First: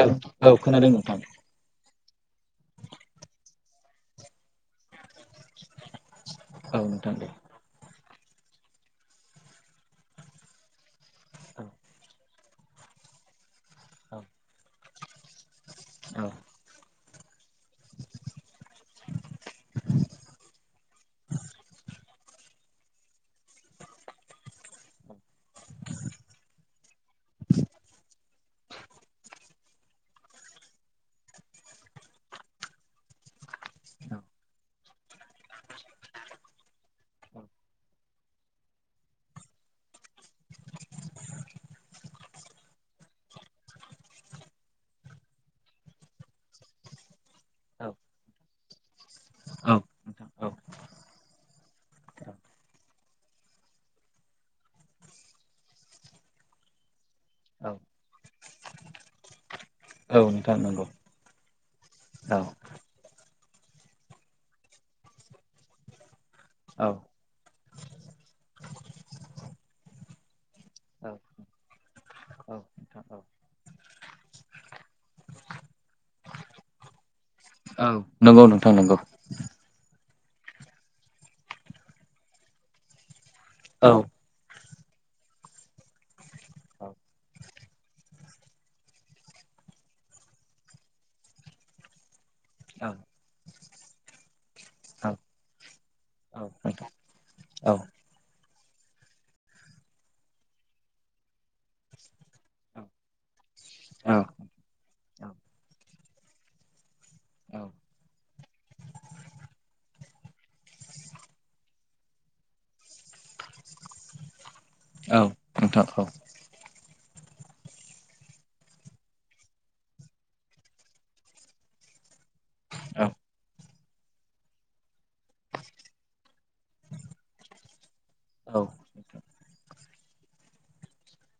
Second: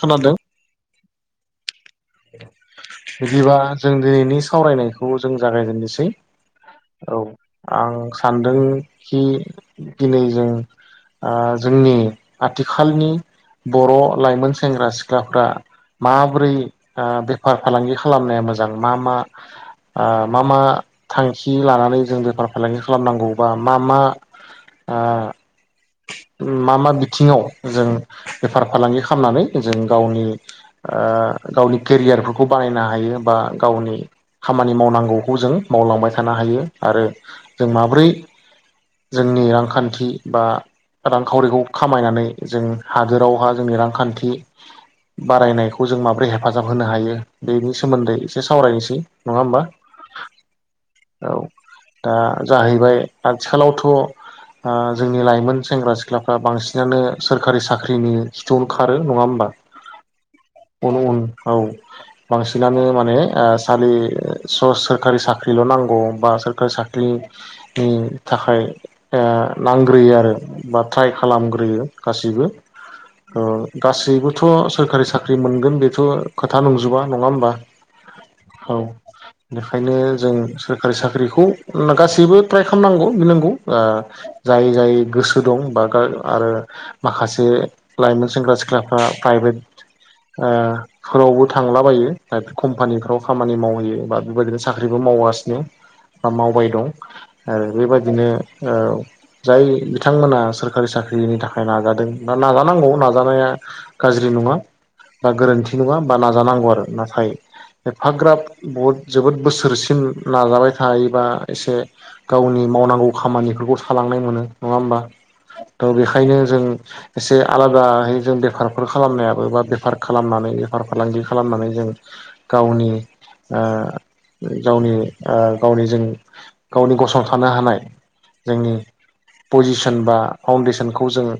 औ औ खोनादों नोंथां बिदिबा जों दिनैनि सावरायनायखौ जों जागायजेननोसै नोंथां औ दे आं सानदों खि दिनै जों आ औ जोंनि आथिखालनि बर' औ लाइमोन सेंग्रा सिख्लाफ्रा औ माबोरै ओ बेफार फालांगि खालामनाया मोजां मा मा ओ मा मा थांखि लानानै जों बेफार फालांगि खालामनांगौ बा मा मा ओ मा मा बिथिङाव जों बेफार फालांगि खालामनानै जों गावनि गावनि केरियारफोरखौ बानायनो हायो बा गावनि खामानि मावनांगौखौ जों मावलांबाय थानो हायो आरो जों माब्रै जोंनि रांखान्थि बा रांखावरिखौ खामायनानै जों हादोरावहा जोंनि रांखान्थि बारायनायखौ जों माबोरै हेफाजाब होनो हायो बेनि सोमोन्दै एसे सावरायनोसै नङा होमबा। औ नोंथां औ औ दा जाहैबाय आथिखालावथ' जोंनि लाइमोन सेंग्रा सिख्लाफ्रा बांसिनानो सोरखारि औ साख्रिनि स [unintelligible] थुआवनो खारो नङा होमबा। औ नोंथां नंगौ उन उन औ औ बांसिनानो माने स [unintelligible] लि सोरखारि साख्रिल' नांगौ बा सोरखारि औ साख्रिनि थाखाय नांग्रोयो आरो बा ट्राइ खालामग्रोयो गासिबो गासैबोथ' सोरखारि साख्रि मोनगोन बेथ' खोथा नंजोबा नङा होमबा औ नंगौ नोंथां नंगौ। ओंखायनो जों सोरखारि साख्रिखौ गासैबो ट्राइ खालामनांगौ बि [unintelligible] नांगौ जाय जाय गोसो दं बा आरो माखासे लाइमोन सेंग्रा सिख्लाफ्रा फाइ [unintelligible] भद [unintelligible] फोरावबो थांलाबायो प्राइभेट कम्पानिफ्राव खामानि मावहैयो बा बेबायदिनो साख्रिबो माव माव [unintelligible] गासिनो बा मावबाय दं आरो बेबादिनो जाय बिथांमोना सोरखारि साख्रिनि थाखाय नाजादों दा नाजानांगौ नाजानाया गाज्रि नङा बा गोरोन्थि नङा बा नाजानांगौ आरो नाथाय एफाग्राब बहुद जोबोद बोसोरसिम नाजाबाय थायोबा एसे गावनि मावनांगौ खामानिफोरखौ सालांनाय मोनो नङा होमबा। बेखायनो जों एसे आलादाहै जों बेफार न [unintelligible] फोर खालामनायाबो बा बेफार खालामनानै बेफार फालांगि खालामनानै जों गावनि गावनि गावनि जों गावनि गसंथानो हानाय जोंनि पजिसन बा फाउन्डेसनखौ जोङो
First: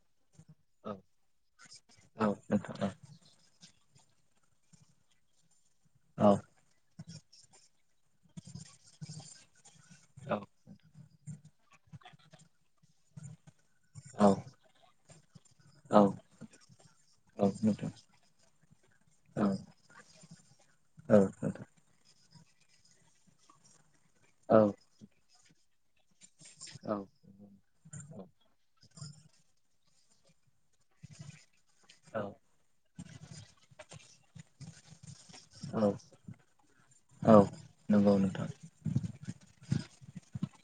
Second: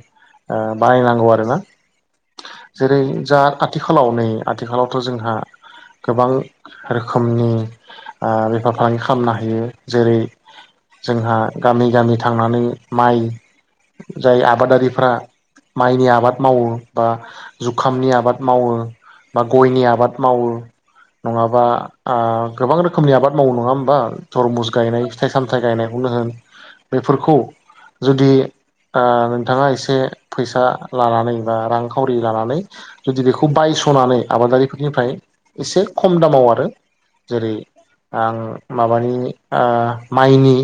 बानायनांगौ आरोना। जेरै जा आथिखालाव नै आथिखालावथ' जोंहा गोबां रोखोमनि बेफार फालांगि खालामनो हायो जेरै जोंहा गामि गामि थांनानै माइ जाय आबादारिफ्रा माइनि आबाद मावो। बा जुखामनि आबाद मावो बा गयनि आबाद मावो। नङाबा गोबां रोखोमनि आबाद मावनाय नङा होमबा थरमुस गायनाय फिथाइ सामथायाइ गायनायखौ नो होन बेफोरखौ जुदि नोंथाङा एसे फैसा लानानै बा रां खावरि लानानै जुदि बेखौ बायस'नानै आबादारिफोरनिफ्राय एसे खम दामाव आरो औ जेरै नंगौ आं नोंथां माबानि माइनि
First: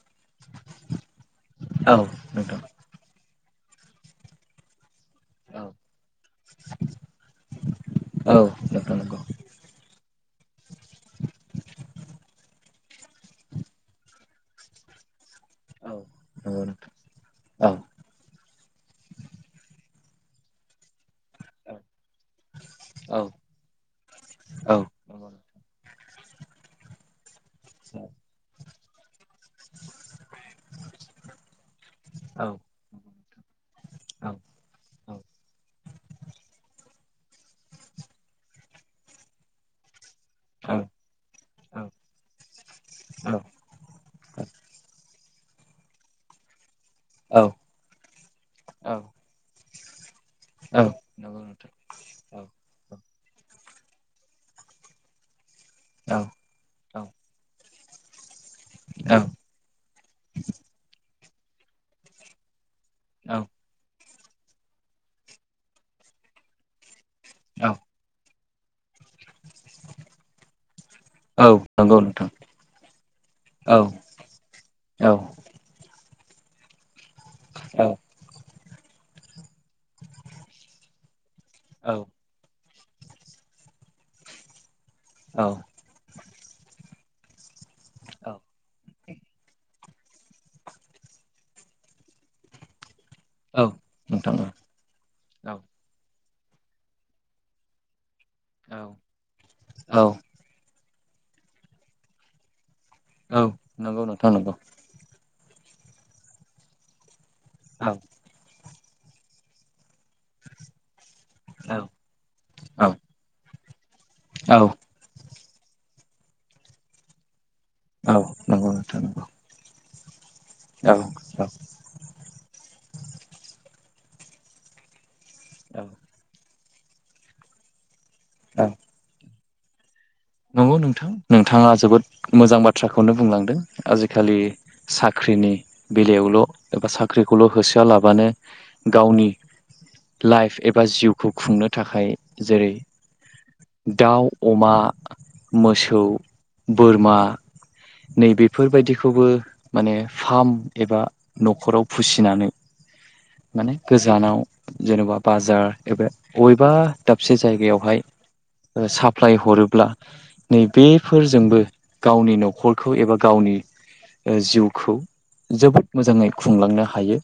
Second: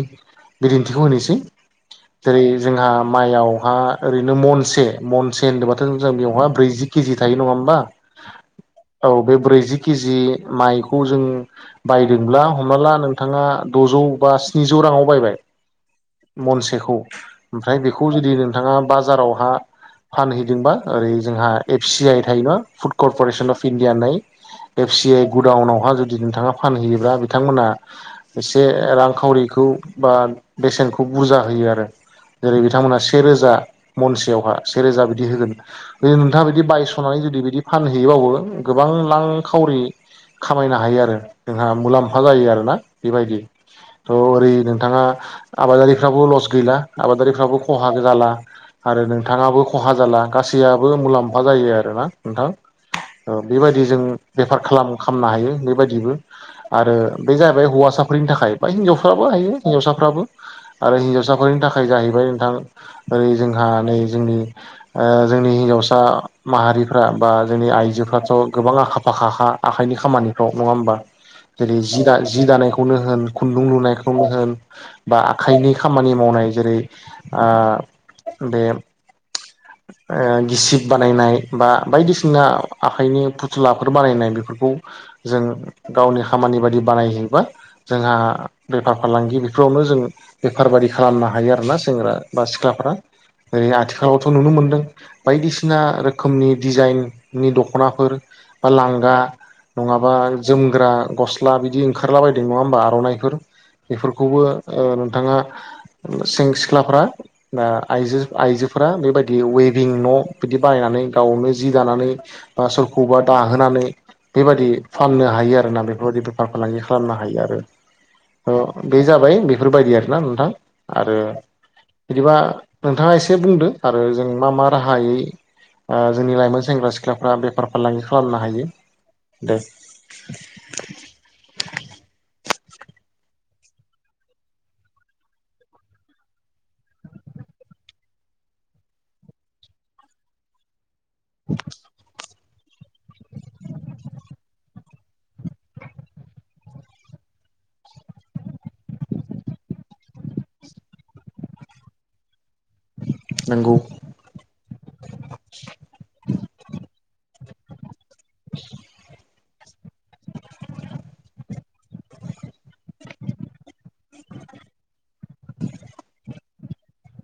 बिदिन्थिखौ होनोसै औ जेरै नोंथां जोंहा माइयावहा ओरैनो महनसे महनसे औ होनोबाथ' जों बेयावहाय ब्रैजि केजि थायो नङा होमबा। नोंथां नंगौ औ बे ब्रैजि केजि माइखौ जों बायदोंब्ला हमना ला नोंथाङा। द'जौ बा स्निजौ राङाव बायबाय नंगौ नोंथां मनसेखौ औ ओमफ्राय बेखौ जुदि नोंथाङा बाजारावहा फानहैदोंबा ओरै जोंहा एफ सि आइ थायो ना फुड औ करर्प'रेसन अफ इण्डिया होननाय औ एफ सि आइ गुडाउनावहा जुदि नोंथाङा फानहैयोब्ला बिथांमोना एसे रांखावरिखौ बे [unintelligible] बा बेसेनखौ बुरजा होयो आरो औ जेरै बिथांमोनहा सेेरोजा मनसेयावहा सेेरोजा बिदि होगोन। ज [unintelligible] नोंथाङा बिदि बायस'नानै जुदि बिदि फानहैयोबो गोबां [unintelligible] लांखावरि खामायनो हायो आरो जोंहा मुलाम्फा जायो आरोना बेबायदि थ' ओरै नोंथाङा आबादारिफ्राबो लस गैला आबादारिफ्राबो खहा जाला आरो नोंथाङाबो खहा जाला गासैयाबो मुलाम्फा जायो आरोना नोंथां । बेबायदि जों बेफार खालाम खालामनो हायो बेबायदिबो आरो बे जाहैबाय हौवासा फोरनि थाखाय बा हिनजावफ्राबो हायो हिन्जावसाफ्राबो आरो हिनजावसाफोरनि थाखाय जाहैबाय नोंथां ओरै औ जोंहा नै जोंनि ओ जोंनि हिनजावसा माहारिफ्रा बा जोंनि औ आइजोफ्राथ' गोबां आखा फाखा खा आखायनि खामानिफ्राव नङा होमबा औ जेरै नंगौ जि दा नोंथां जि दानायखौ नो होन खुन्दुं औ लुनायखौनो होन औ बा आखाइनि खामानि मावनाय जेरै आ औ औ बे ओ गिसिब बानायनाय बा बायदिसिना आखाइनि फुथुलाफोर बानायनाय बेफोरखौ जों गावनि खामानि बादि बानायहैबा जोंहा औ बेफार फालांगि बेफोरावनो जों बेफारबादि खालामनो हायो आरोना सेंग्रा बा सिख्लाफ्रा ऐ औ औ आथिखालावथ' नुनो नंगौ मोनदों बायदिसिना रोखोमनि डिजाइननि दख'नाफोर बा लांगा नोंथां औ औ नङाबा जोमग्रा गस्ला बिदि ओंखारला बायदों नङा होमबा औ आर'नाइफोर औ नोंथां औ औ नंगौ नोंथां बेफोरखौबो नंगौ ओ नोंथाङा सें सिख्लाफोरा ओ औ आइजो आइजोफोरा बेबायदि वे बिं न' बिदि बायनानै गावनो जि औ दानानै बा सोरखौबा दाहोनानै औ बेबायदि फाननो हायो आरोना बेफोरबायदि बेफार फालांगि खालामनो हायो आरो। औ नंगौ थ नोंथां बे नंगौ औ जाबाय बेफोरबायदि आरोना नोंथां आरो औ बिदिबा नोंथाङा एसे बुंदो आरो जों मा मा राहायै औ ओ जोंनि लाइमोन सेंग्रा सिख्लाफ्रा बेफार फालांगि खालामनो औ हायो? दे नंगौ नोंथां। नोंथाङा जोबोद मोजां बाथ्राखौनो बुंलांदों आजिखालि साख्रिनि बेलायाव ल' एबा साख्रिखौल' होसोआ लाबानो गावनि लाइफ एबा जिउ खौ खुंनो थाखाय जेरै दाउ अमा मोसौ बोरमा नै बेफोरबायदिखौबो माने फार्म एबा न'खराव फिसिनानै माने नंगौ गोजानाव जेनेबा बाजार एबा बबेबा दाबसे जा जायगायावहाय साप्लााय हरोब्ला नै बे फोरजोंबो गावनि न'खरखौ एबा गावनि जिउखौ जोबोद मोजाङै खुंलांनो हायो।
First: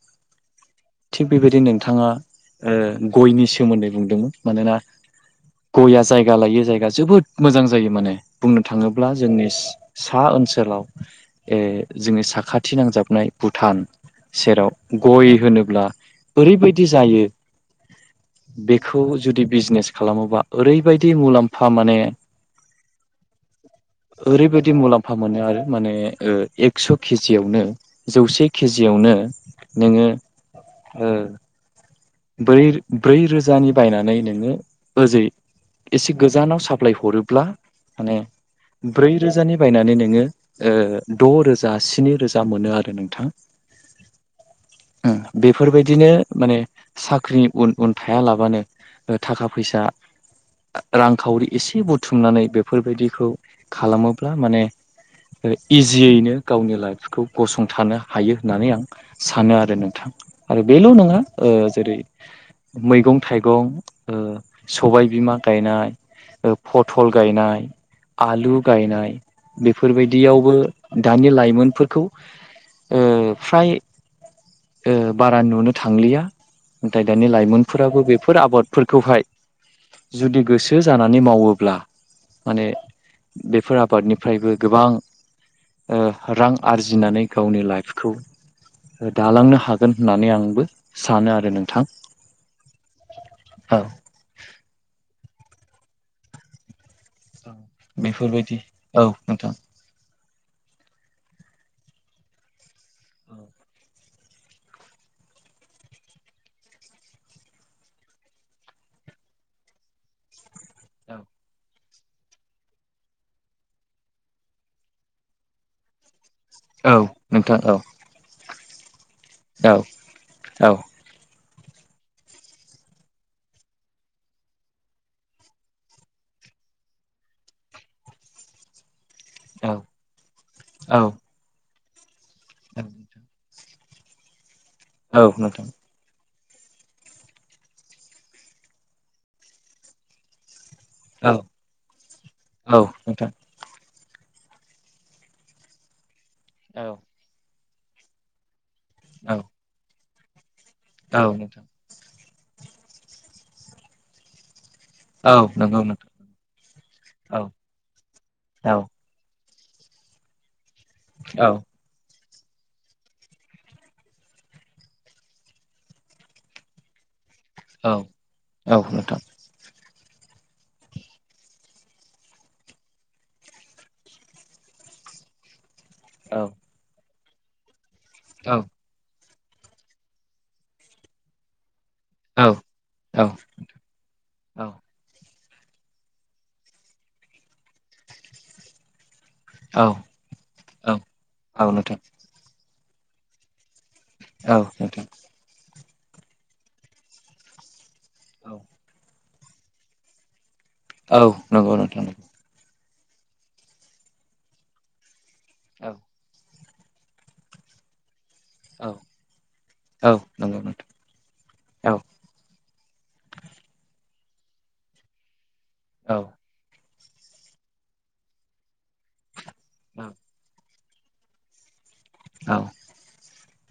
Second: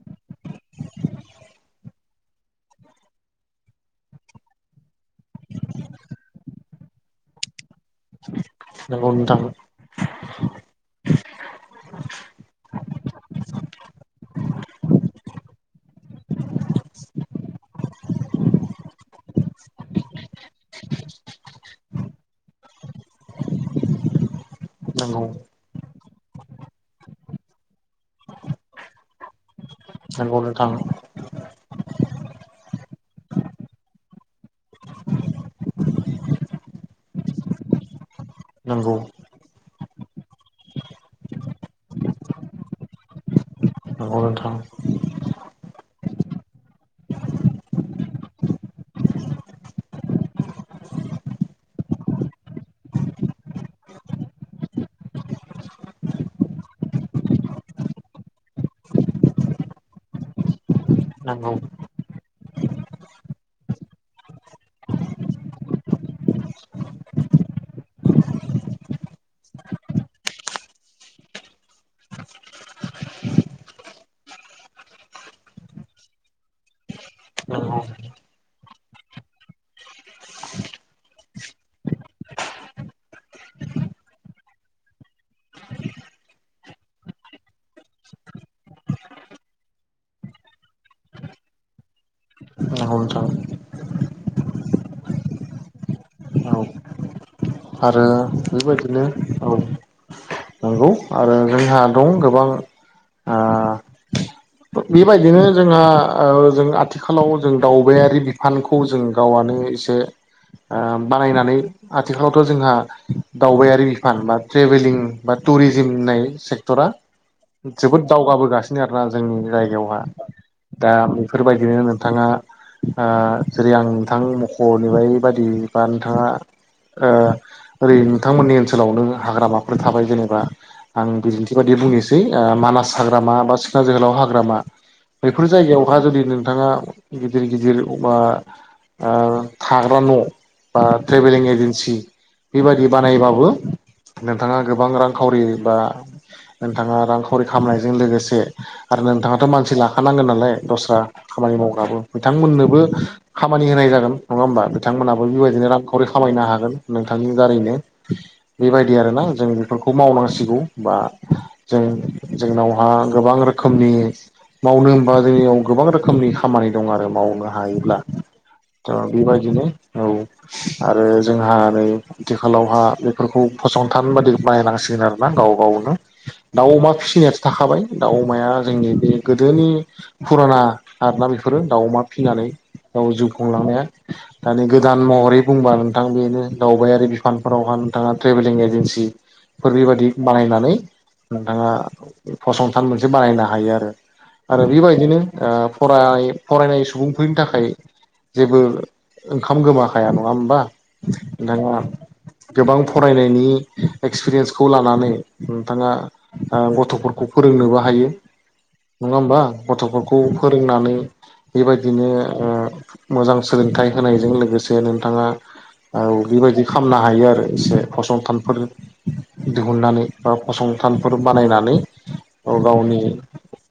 थिग बेबायदि नोंथाङा गयनि सोमोन्दै बुंदोंमोन मानोना गया जायगा लायो जायगा जोबोद मोजां जायो माने बुंनो थाङोब्ला नंगौ नोंथां जोंनि सा ओनसोलाव ओ जोंनि साखाथि नांजाबनाय भुटा न सेराव गय होनोब्ला ओरैबायदि जायो बेखौ जुदि बिजनेस खालामोबा ओरैबायदि मुलाम्फा माने ओरैबायदि मुलाम्फा नंगौ मोनो आरो माने एक्स' केजियावनो जौसे केजियावनो नोङो नंगौ नोंथां ओ ब्रै ब्रै रोजानि बायनानै नोङो ओजै एसे गोजानाव साप्लाय हरोब्ला माने नंगौ ब्रै रोजानि बायनानै नोङो ओ द' रोजा स्नि रोजा मोनो आरो नोंथां। नंगौ नोंथां बेफोरबायदिनो माने साख्रिनि उन उन थाया लाबानो थाखा फैसा रांखावरि एसे बुथुमनानै बे फोरबायदिखौ खालामोब्ला माने इजियैनो गावनि लाइफखौ गसंथानो हायो होननानै आं सानो आरो नोंथां। आरो बेल' नङा ओ नंगौ जेरै मैगं थाइगं ओ सबाय बिमा गायनाय ओ फथल गायनाय [inaudible] आलु गायनाय बेफोरबायदियावबो दानि लाइमोनफोरखौ उ फ्राय ओ बारा नुनो थांलिया नाथाय दानि नंगौ लाइमोनफोराबो बेफोर आबादफोरखौहाय जुदि गोसो जानानै मावोब्ला माने बेफोर आबादनिफ्रायबो गोबां ओ रां आरजिनानै गावनि लाइफखौ जालांनो हागोन होननानै आंबो सानो आरो नोंथां नंगौ नोंथां ओ नंगौ आरो बेफोरबायदि बेबायदिनो औ नोंथां नंगौ आरो जोंहा दं गोबां ओ बेबायदिनो जोंहा ओ जों आथिखालाव जों दावबायारि बिफानखौ जों गावानो इसे ओ औ बानायनानै आथिखालावथ' जोंहा दावबायारि बिफान बा ट्रेभेलिं बा टुरिजिम होननाय सेक्टरा औ नोंथां औ जोबोद दावगाबोगासिनो आरोना जोंनि जायगायावहा औ दा बेफोरबायदिनो नोंथाङा आ जेरै आं नोंथां मख'नो बादि बा नोंथाङा ओ ओरै नोंथांमोननि ओनसोलावनो औ हाग्रामाफोर थाबाय जेनेबा औ आं बिदिन्थि बायदि बुंनोसै मानास हाग्रामा बा सिखोना जोहोलाव हाग्रामा औ बेैफोर नोंथां जायगायावहा जुदि नों नोंथाङा गिदिर गिदिर वबा थाग्रा न' बा औ ट्रेभेलिं एजेन्सि औ बेबादि नोंथां बानायबाबो नोंथाङा गोबां रांखावरि बा औ नोंथाङा रांखावरि खामनायजों लोगोसे आरो औ नोंथाङाथ' मानसि लाखानांगोन नालाय दस्रा औ खामानि नोंथां मावग्राबो बिथांमोननोबो खामानि होनाय जागोन नङा होमबा बिथांमोनाबो औ बेबायदिनो नंगौ रांखावरि नोंथां खामायनो हागोन नोंथांनि औ दारैनो औ बेबायदि आरोना जों बेफोरखौ मावनांसिगौ बा औ जों जोंनावहा गोबां रोखोमनि मावनो होमबा जोंनियाव गोबां रोखोमनि खामानि दं आरो मावनोबा । औ हायोब्ला औ नोंथां बेबायदिनो औ आरो जोंहा नै आथिखालावहा बेफोरखौ फसंथान बादि बनायनांसिगोन आरोना गाव गावनो औ । दाउ अमा फिसिनायाथो थाखाबाय दाउ अमाया औ जोंनि बे गोदोनि फुराना आरोना बेफोरो दाउ अमा फिनानै औ नोंथां गाव जिउ खुंलांनाया दानि औ गोदान महरै बुंबा नों नोंथांआ बेनो दावबायारि बिफानफोरावहाय नोंथाङा ट्रेभेलिं एजेन्सि फोर बेबायदि बानायनानै नोंथाङा फसंथान मोनसे बानायनो हायो आरो आरो बेबायदिनो नोंथां ओ फराय फरायनाय सुबुंफोरनि थाखाय औ जेबो ओंखाम गोमाखाया नङा हबा औ नोंथाङा नंगौ नोंथां गोबां फरायनायनि एक्सपिरियेन्सखौ लानानै नोंथाङा गथ'फोरखौ फोरोंनोबो हायो औ नङा होमबा औ गथ'फोरखौ नंगौ नोंथां फोरोंनानै बेबायदिनो औ मोजां ओ सोलोंथाइ होनाय जों लोगोसे नोंथांआ ओ बेबायदि खालामनो हायो आरो एसे फसंथानफोर दिहुननानै औ बा फसं थालफोर बानायनानै औ गावनि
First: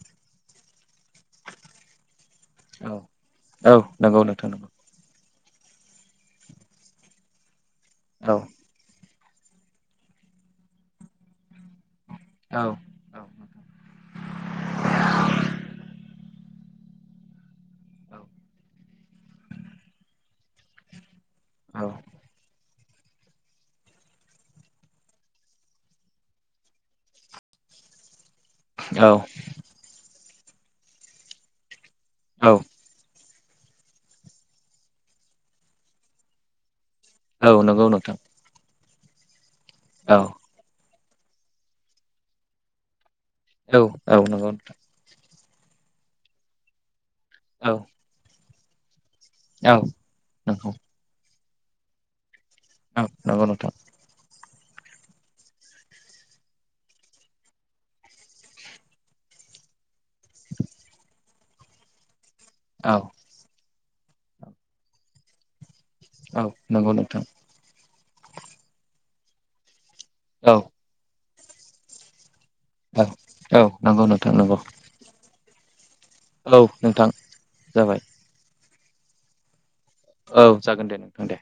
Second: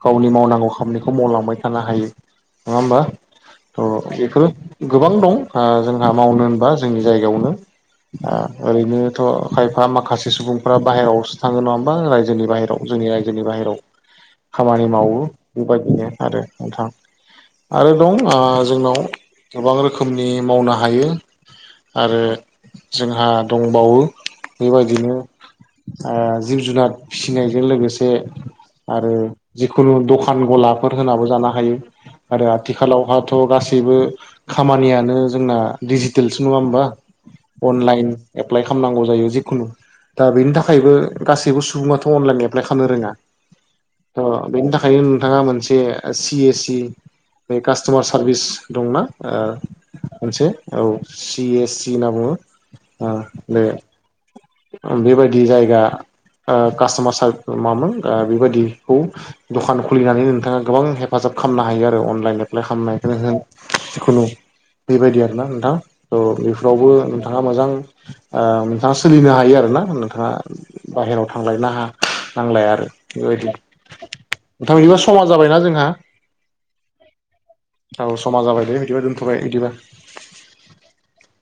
गावनि मावनांगौ खामानिखौ मावलांबाय थानो हायो नङा औ होनबा औ नंगौ बेफोर नोंथां नंगौ गोबां दं । ओ जोंहा मावनो होनबा जोंनि जायगायावनो औ ओरैनो थ' खायफा माखासे सुबुंफोरा्रा बाहेरावसो थाङो नङा हो गोबां रायजोनि औ बाहेराव जोंनि औ रायजोनि बाहेरायाव खामानि मावो बेबायदिनो आरो नोंथां आरो दं जोंनाव गोबां रोखोमनि मावनो हायो आरो जोंहा दंबावो बेबायदिनो ओ जिब जुनार फिसिनायजों लोगोसे आरो जिखुनु दखान गलाफोर होनाबो जानो हायो आरो औ आथिखालावहा थ' गासैबो खामानियानो जोंना दिडिजिटेलसो नङा होमबा औ नंगौ अनलाइन नोंथां एप्लाइ खालामनांगौ जायो जिखुनु दा औ बेनि थाखायबो गासैबो सुबुङाथ' अनलाइन एप्लाइ खालामनो रोङा औ औ थ' नंगौ बेनि नोंथां थाखायनो नोंथाङा मोन मोनसे सि एस सि औ कास्ट'मार सारभिस दंना ओ औ मोनसे नंगौ औ सि एस सि होनना बुङो औ ओ नंगौ बे नोंथां बेबायदि जायगा ओ कास्ट'मार सार मामोन बेबायदिखौ दखान खुलिनानै नोंथाङा गोबां हेफाजाब खालामनो हायो आरो अनलाइन एप्लाइ औ खालामनायखौनो होन जिखुनु बेबायदि आरोना नोंथां। थ' औ बेफोरावबो नंगौ नोंथां नोंथाङा मोजां ओ नोंथाङा सोलिनो हायो आरो ना। ङा औ बाहेरायाव थांलायना हा नांलाया आरो औ बेबायदि औ नंगौ नंगौ नोंथां बिदिबा समा जाबायना जोंहा? औ नोंथां जाबाय। औ समा जाबाय दे बिदिबा दोनथ'बाय बिदिबा। औ जागोन दे नोंथां दे।